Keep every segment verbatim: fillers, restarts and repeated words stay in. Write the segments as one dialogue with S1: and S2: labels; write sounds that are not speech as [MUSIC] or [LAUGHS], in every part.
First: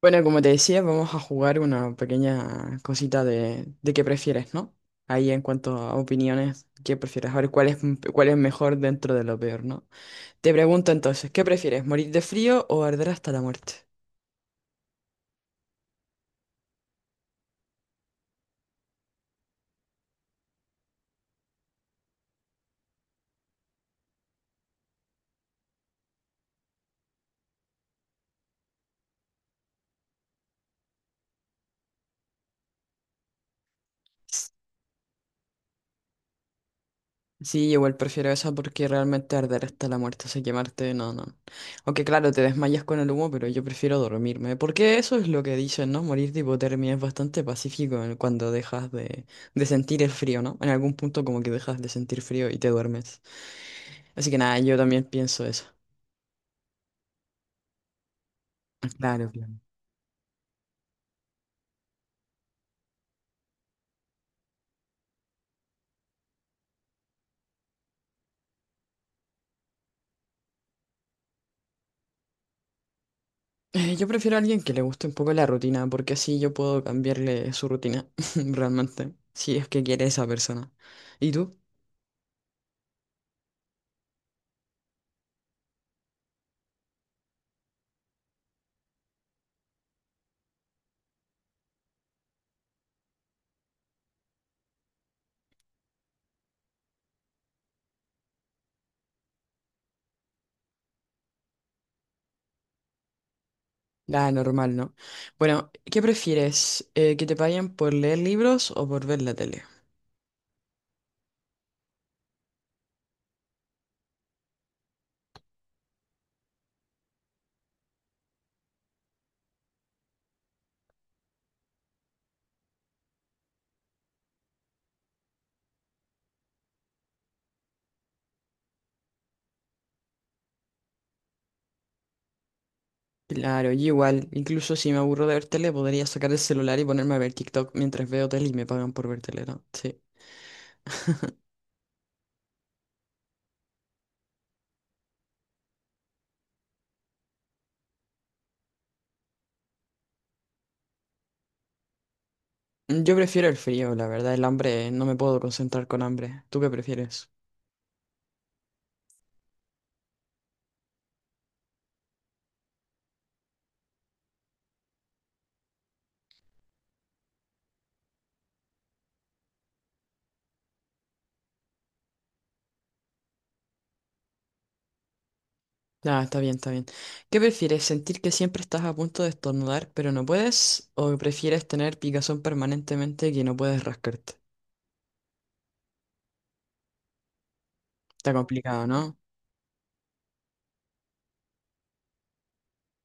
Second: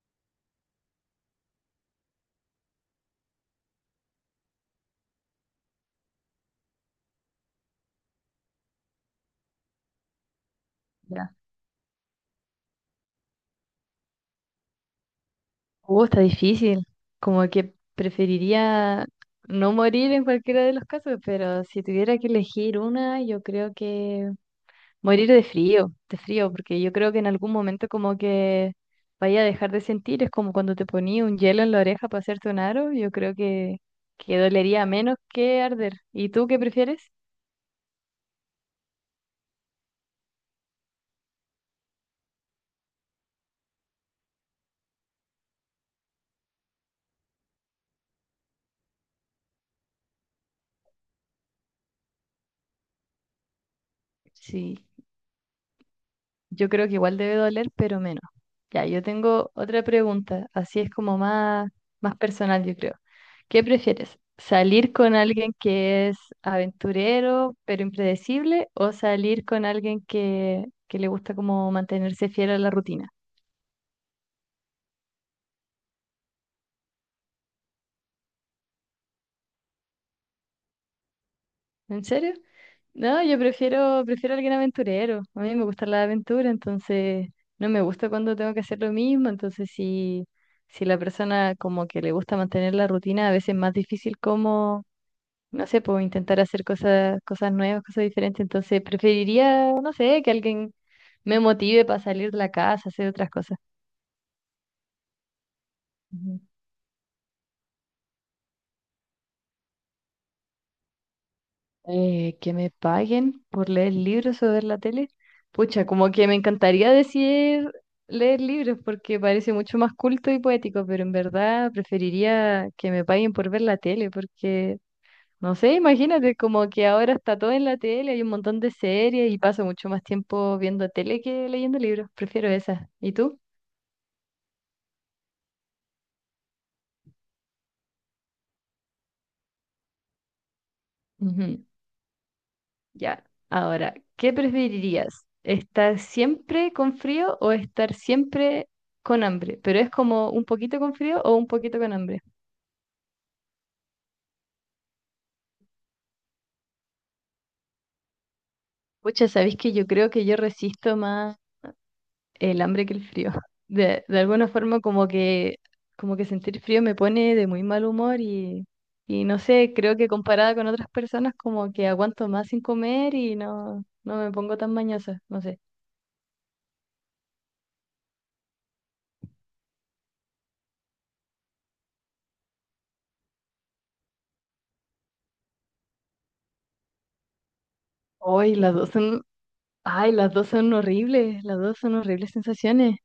S1: Bueno, como te decía, vamos a jugar una pequeña cosita de, de qué prefieres, ¿no? Ahí en cuanto a opiniones, ¿qué prefieres? A ver cuál es, cuál es mejor dentro de lo peor, ¿no? Te pregunto entonces,
S2: Ya.
S1: ¿qué prefieres? ¿Morir de frío o arder hasta la muerte?
S2: Uh, está difícil. Como que preferiría no morir en cualquiera de los casos, pero si tuviera que elegir una, yo creo que morir de frío, de frío, porque yo creo que en algún momento como que vaya a dejar de sentir, es como cuando te ponía un hielo en la oreja para hacerte un aro, yo creo que, que dolería menos que arder. ¿Y tú qué prefieres?
S1: Sí, igual prefiero eso porque realmente arder hasta la muerte, o sea, quemarte, no, no. Aunque claro, te desmayas con el humo, pero yo prefiero dormirme. Porque eso es lo que dicen, ¿no? Morir de hipotermia es bastante pacífico en- cuando dejas de, de sentir el frío, ¿no? En algún punto como que dejas de sentir frío y te duermes. Así que nada, yo
S2: Sí.
S1: también pienso eso.
S2: Yo creo que igual debe doler, pero menos. Ya, yo
S1: Claro,
S2: tengo
S1: claro.
S2: otra pregunta, así es como más, más personal, yo creo. ¿Qué prefieres? ¿Salir con alguien que es aventurero, pero impredecible, o salir con alguien que, que le gusta como mantenerse fiel a la rutina?
S1: Eh, yo prefiero a alguien que le guste un poco la rutina, porque así yo puedo cambiarle su rutina, [LAUGHS] realmente, si es que quiere esa persona. ¿Y tú?
S2: ¿En serio? No, yo prefiero, prefiero alguien aventurero. A mí me gusta la aventura, entonces no me gusta cuando tengo que hacer lo mismo. Entonces, si, si la persona como que le gusta mantener la rutina, a veces es más difícil. No sé, puedo intentar hacer cosas, cosas nuevas, cosas diferentes. Entonces, preferiría, no sé, que alguien me motive para salir de la casa, hacer otras cosas.
S1: Ah, normal, ¿no? Bueno, ¿qué
S2: Ujú.
S1: prefieres? Eh, ¿que te paguen por leer libros o por ver la tele?
S2: Eh, que me paguen por leer libros o ver la tele. Pucha, como que me encantaría decir leer libros porque parece mucho más culto y poético, pero en verdad preferiría que me paguen por ver la tele porque no sé, imagínate, como que ahora está todo en la tele, hay un montón de series y paso mucho más tiempo viendo tele que leyendo libros. Prefiero esas. ¿Y tú?
S1: Claro, yo igual, incluso si me aburro de ver tele, podría sacar el celular y ponerme a ver TikTok mientras veo tele y me pagan por ver tele, ¿no? Sí.
S2: Ujú. Ya. Ahora, ¿qué preferirías? ¿Estar siempre con frío o estar siempre con hambre? Pero es como un poquito con frío o un poquito con hambre.
S1: Mm, Yo prefiero el frío, la verdad, el hambre, no me puedo concentrar con hambre. ¿Tú qué prefieres?
S2: Pucha, ¿sabéis que yo creo que yo resisto más el hambre que el frío? [LAUGHS] De, de alguna forma como que, como que sentir frío me pone de muy mal humor y, y no sé, creo que comparada con otras personas como que aguanto más sin comer y no, no me pongo tan mañosa, no sé.
S1: Ah, está bien, está bien. ¿Qué prefieres? ¿Sentir que siempre estás a punto de estornudar, pero no puedes? ¿O prefieres tener picazón permanentemente que no puedes rascarte? Está
S2: Hoy las
S1: complicado,
S2: dos
S1: ¿no?
S2: son, ay, las dos son horribles, las dos son horribles sensaciones.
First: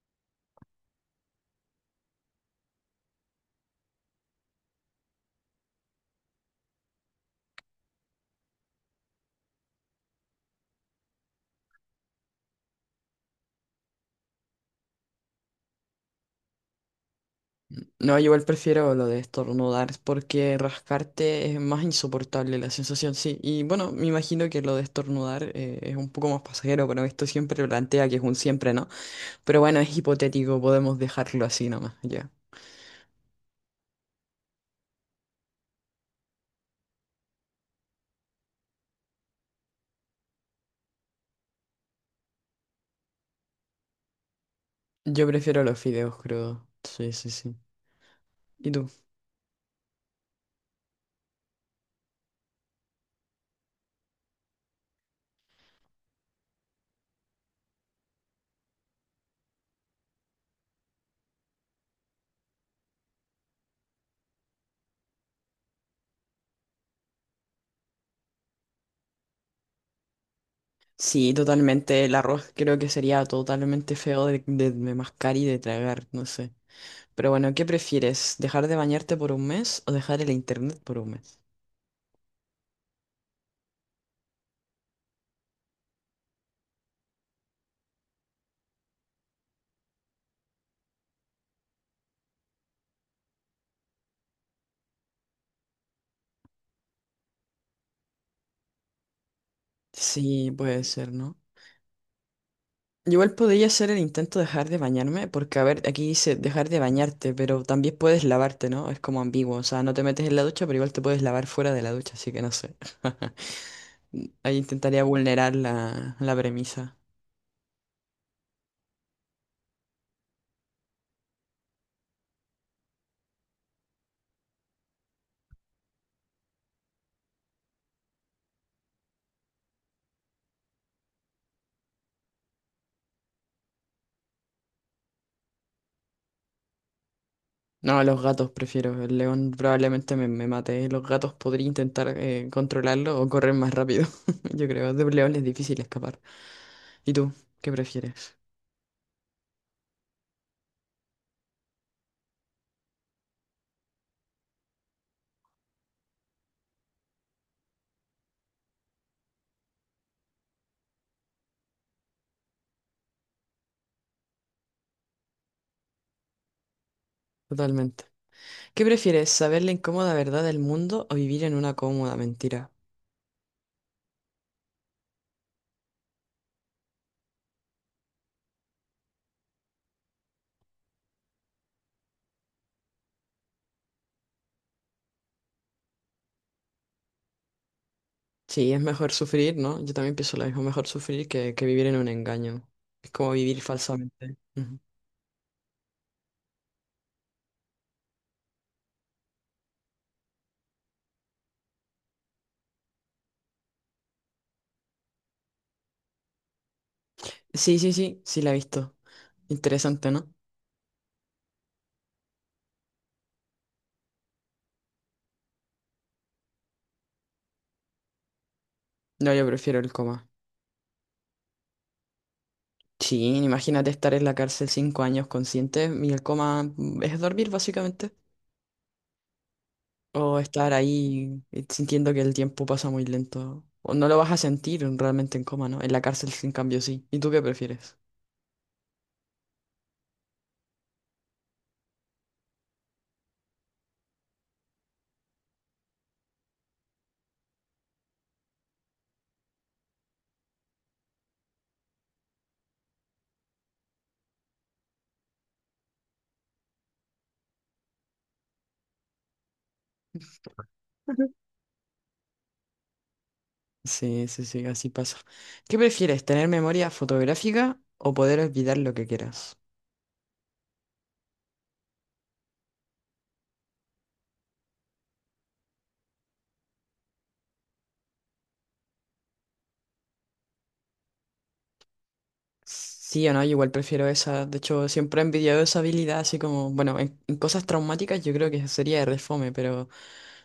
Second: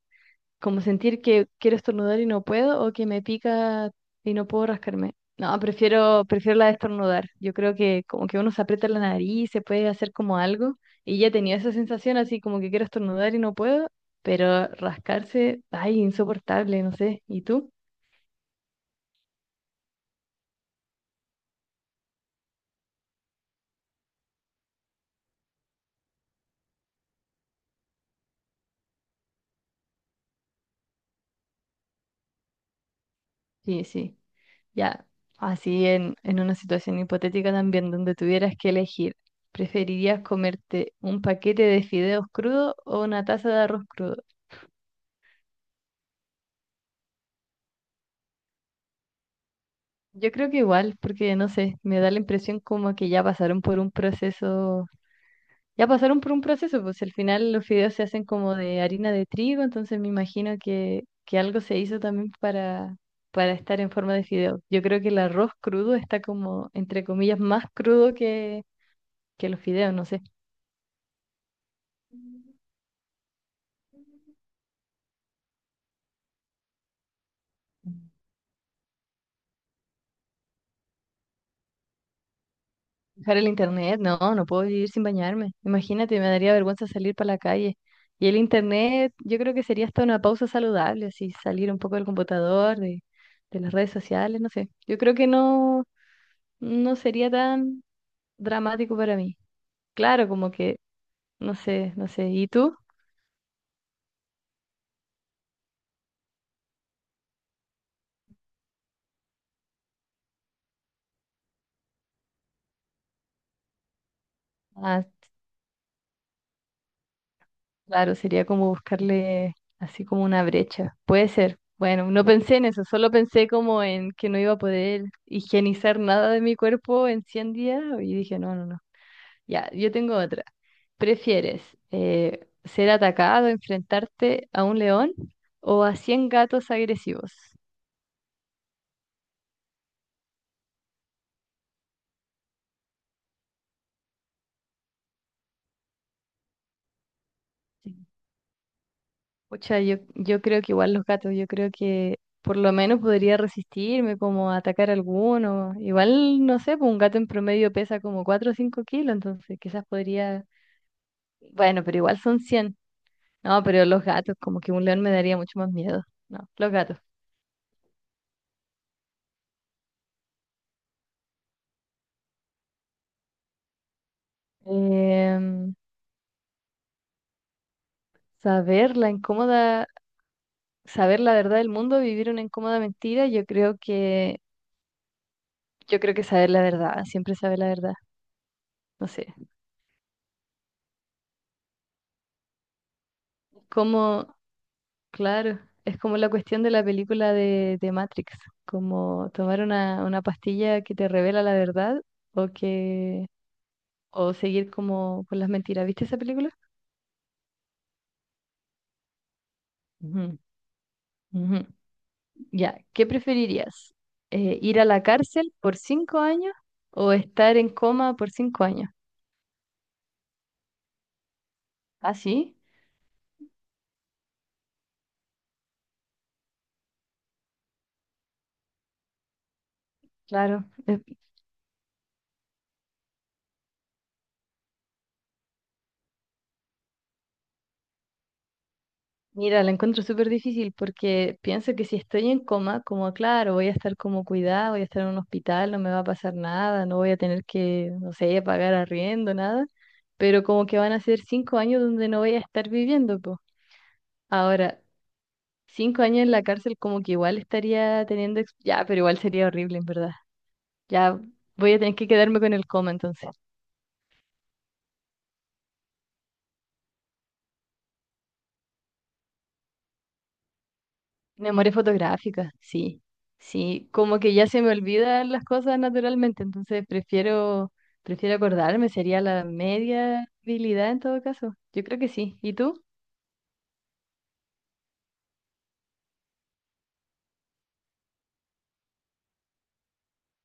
S2: Como sentir que quiero estornudar y no puedo o que me pica y no puedo rascarme. No, prefiero, prefiero la de estornudar. Yo creo que como que uno se aprieta la nariz, se puede hacer como algo y ya tenía esa sensación así como que quiero estornudar y no puedo, pero rascarse, ay, insoportable, no sé. ¿Y tú?
S1: No, yo igual prefiero lo de estornudar porque rascarte es más insoportable la sensación, sí. Y bueno, me imagino que lo de estornudar eh, es un poco más pasajero, pero esto siempre plantea que es un siempre, ¿no? Pero bueno, es hipotético, podemos dejarlo así nomás, ya.
S2: Sí, sí. Ya, así en, en una situación hipotética también donde tuvieras que elegir, ¿preferirías comerte un paquete de fideos crudos o una taza de arroz crudo?
S1: Yo prefiero los fideos crudos. Sí, sí, sí. ¿Y tú?
S2: Yo creo que igual, porque no sé, me da la impresión como que ya pasaron por un proceso, ya pasaron por un proceso, pues al final los fideos se hacen como de harina de trigo, entonces me imagino que, que algo se hizo también para, para estar en forma de fideo. Yo creo que el arroz crudo está como, entre comillas, más crudo que, que los fideos, no sé.
S1: Sí, totalmente. El arroz creo que sería totalmente feo de, de, de mascar y de tragar, no sé. Pero bueno, ¿qué prefieres? ¿Dejar de bañarte por un mes o dejar el internet por un mes?
S2: Dejar el internet, no, no puedo vivir sin bañarme. Imagínate, me daría vergüenza salir para la calle. Y el internet, yo creo que sería hasta una pausa saludable, así salir un poco del computador, de, de las redes sociales, no sé. Yo creo que no, no sería tan dramático para mí. Claro,
S1: Sí,
S2: como que,
S1: puede ser, ¿no?
S2: no sé, no sé. ¿Y tú?
S1: Yo igual podría hacer el intento de dejar de bañarme, porque a ver, aquí dice dejar de bañarte, pero también puedes lavarte, ¿no? Es como ambiguo, o sea, no te metes en la ducha, pero igual te puedes lavar fuera de la ducha, así que no sé. [LAUGHS] Ahí intentaría
S2: Ah,
S1: vulnerar la, la premisa.
S2: claro, sería como buscarle así como una brecha. Puede ser. Bueno, no pensé en eso, solo pensé como en que no iba a poder higienizar nada de mi cuerpo en cien días y dije, no, no, no. Ya, yo tengo otra. ¿Prefieres eh, ser atacado, enfrentarte a un león o a cien gatos agresivos?
S1: No, a los gatos prefiero. El león probablemente me, me mate. ¿Eh? Los gatos podría intentar eh, controlarlo o correr más rápido. [LAUGHS] Yo creo, de un león es difícil escapar. ¿Y tú? ¿Qué
S2: Sí.
S1: prefieres?
S2: Pucha, yo, yo creo que igual los gatos, yo creo que por lo menos podría resistirme como a atacar alguno. Igual, no sé, pues un gato en promedio pesa como cuatro o cinco kilos, entonces quizás podría... Bueno, pero igual son cien. No, pero los gatos, como que un león me daría mucho más miedo. No, los gatos.
S1: Totalmente. ¿Qué prefieres? ¿Saber la incómoda verdad del mundo o vivir en una cómoda mentira?
S2: Em, saber la incómoda Saber la verdad del mundo, vivir una incómoda mentira, yo creo que, yo creo que saber la verdad, siempre saber la verdad.
S1: Sí, es
S2: No
S1: mejor
S2: sé.
S1: sufrir, ¿no? Yo también pienso lo mismo, mejor sufrir que, que vivir en un engaño. Es como vivir
S2: Como,
S1: falsamente. Ujú.
S2: claro, es como la cuestión de la película de, de Matrix, como tomar una, una pastilla que te revela la verdad o que, o seguir como con las mentiras. ¿Viste esa película?
S1: Sí, sí, sí, sí la he visto. Interesante, ¿no?
S2: Ujú, ujú. Ya, ¿qué preferirías? Eh, ¿ir a la cárcel por cinco años o estar en coma por cinco años?
S1: No, yo prefiero el coma.
S2: Ah, sí,
S1: Sí, imagínate estar en la cárcel cinco años consciente y el coma mm, es dormir, básicamente. O
S2: claro.
S1: estar ahí eh, sintiendo que el tiempo pasa muy lento. O no lo vas a sentir realmente en coma, ¿no? En la cárcel, sin cambio, sí. ¿Y tú qué prefieres?
S2: Mira, la encuentro súper difícil porque pienso que si estoy en coma, como claro, voy a estar como cuidada, voy a estar en un hospital, no me va a pasar nada, no voy a tener que, no sé, pagar arriendo, nada, pero como que van a ser cinco años donde no voy a estar viviendo, pues. Ahora, cinco años en la cárcel como que igual estaría teniendo, ex- ya, pero igual sería horrible, en verdad. Ya voy a tener que quedarme con el coma entonces.
S1: Sí, sí, sí, así pasa. ¿Qué prefieres, tener memoria fotográfica o poder olvidar lo que quieras?
S2: Memoria fotográfica, sí, sí, como que ya se me olvidan las cosas naturalmente, entonces prefiero, prefiero acordarme, sería la media habilidad en todo caso. Yo creo que sí. ¿Y tú?
S1: Sí o no, yo igual prefiero esa. De hecho, siempre he envidiado esa habilidad, así como, bueno, en, en cosas traumáticas yo creo que sería re fome, pero,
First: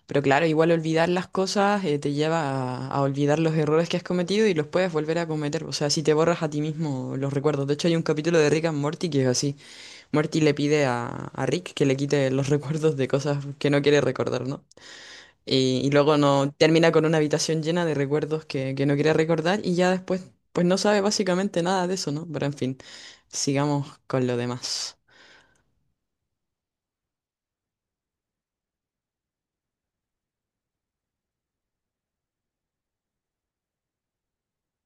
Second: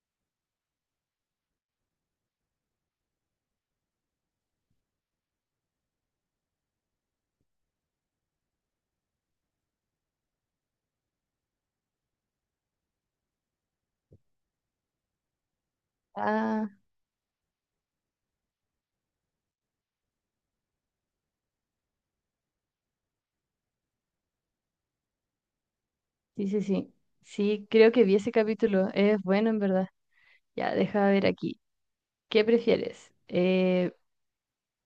S1: pero claro, igual olvidar las cosas eh, te lleva a, a olvidar los errores que has cometido y los puedes volver a cometer. O sea, si te borras a ti mismo los recuerdos. De hecho, hay un capítulo de Rick and Morty que es así. Morty le pide a, a Rick que le quite los [LAUGHS] recuerdos de cosas que no quiere recordar, ¿no? Y, y luego no
S2: Ah,
S1: termina con una habitación llena de recuerdos que, que no quiere recordar y ya después pues no sabe básicamente nada de eso, ¿no? Pero en fin, sigamos con lo demás.
S2: sí, sí, sí. Sí, creo que vi ese capítulo. Es bueno, en verdad. Ya, deja ver aquí. ¿Qué prefieres? Eh,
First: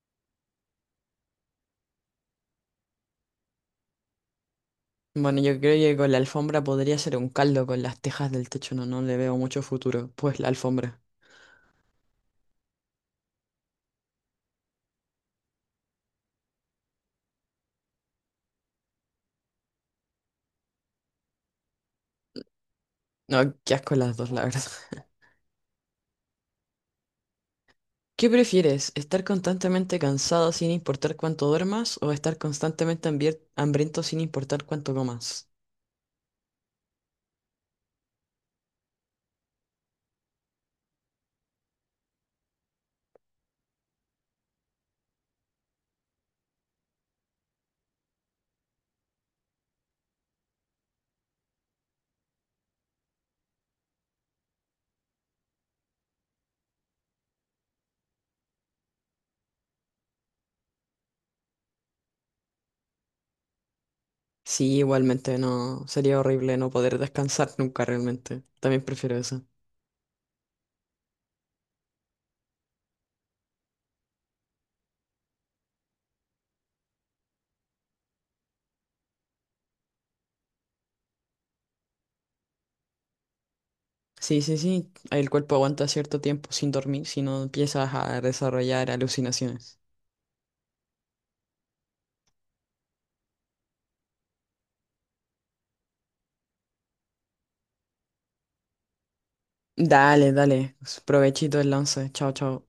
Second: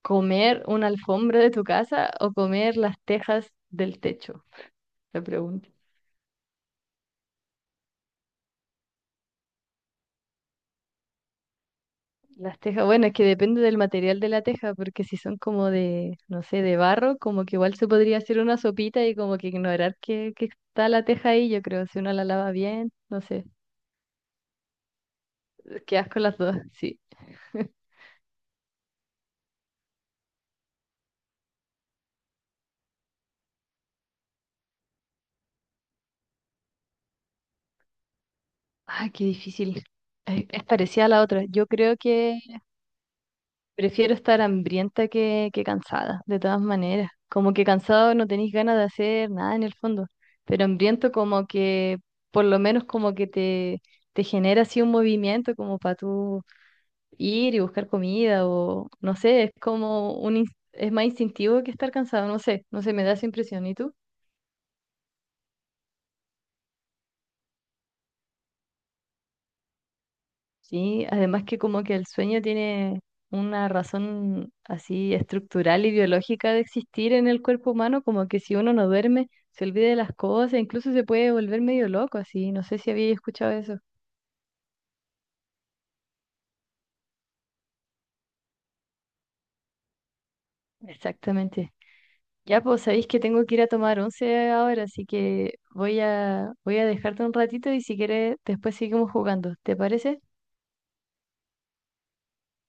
S2: ¿comer una alfombra de tu casa o comer las tejas del techo? La
S1: Bueno, yo
S2: pregunta.
S1: creo que con la alfombra podría ser un caldo con las tejas del techo, no, no le veo mucho futuro. Pues la alfombra.
S2: Las tejas, bueno, es que depende del material de la teja, porque si son como de, no sé, de barro, como que igual se podría hacer una sopita y como que ignorar que, que está la teja ahí, yo creo, si uno la lava bien, no sé,
S1: No, qué asco las dos, la verdad.
S2: quedas con las dos, [LAUGHS] sí.
S1: [LAUGHS] ¿Qué prefieres? ¿Estar constantemente cansado sin importar cuánto duermas o estar constantemente hambier- hambriento sin importar cuánto comas?
S2: Ay, qué difícil. Eh, Es parecida a la otra. Yo creo que prefiero estar hambrienta que, que cansada, de todas maneras. Como que cansado no tenéis ganas de hacer nada en el fondo, pero hambriento como que, por lo menos como que te, te genera así un movimiento como para tú ir y buscar comida o no sé, es como un, ins- es más instintivo que estar cansado, no sé, no sé, me da esa impresión. ¿Y tú?
S1: Sí, igualmente no. Sería horrible no poder descansar nunca realmente. También prefiero eso.
S2: Sí, además que como que el sueño tiene una razón así estructural y biológica de existir en el cuerpo humano, como que si uno no duerme, se olvida de las cosas, incluso se puede volver medio loco, así, no sé si había escuchado eso.
S1: Sí, sí, sí. El cuerpo aguanta cierto tiempo sin dormir si no empiezas a desarrollar alucinaciones.
S2: Exactamente. Ya, pues sabéis que tengo que ir a tomar once ahora, así que voy a, voy a dejarte un ratito y si quieres después seguimos jugando. ¿Te parece?
S1: Dale, dale. Provechito el once. Chao, chao.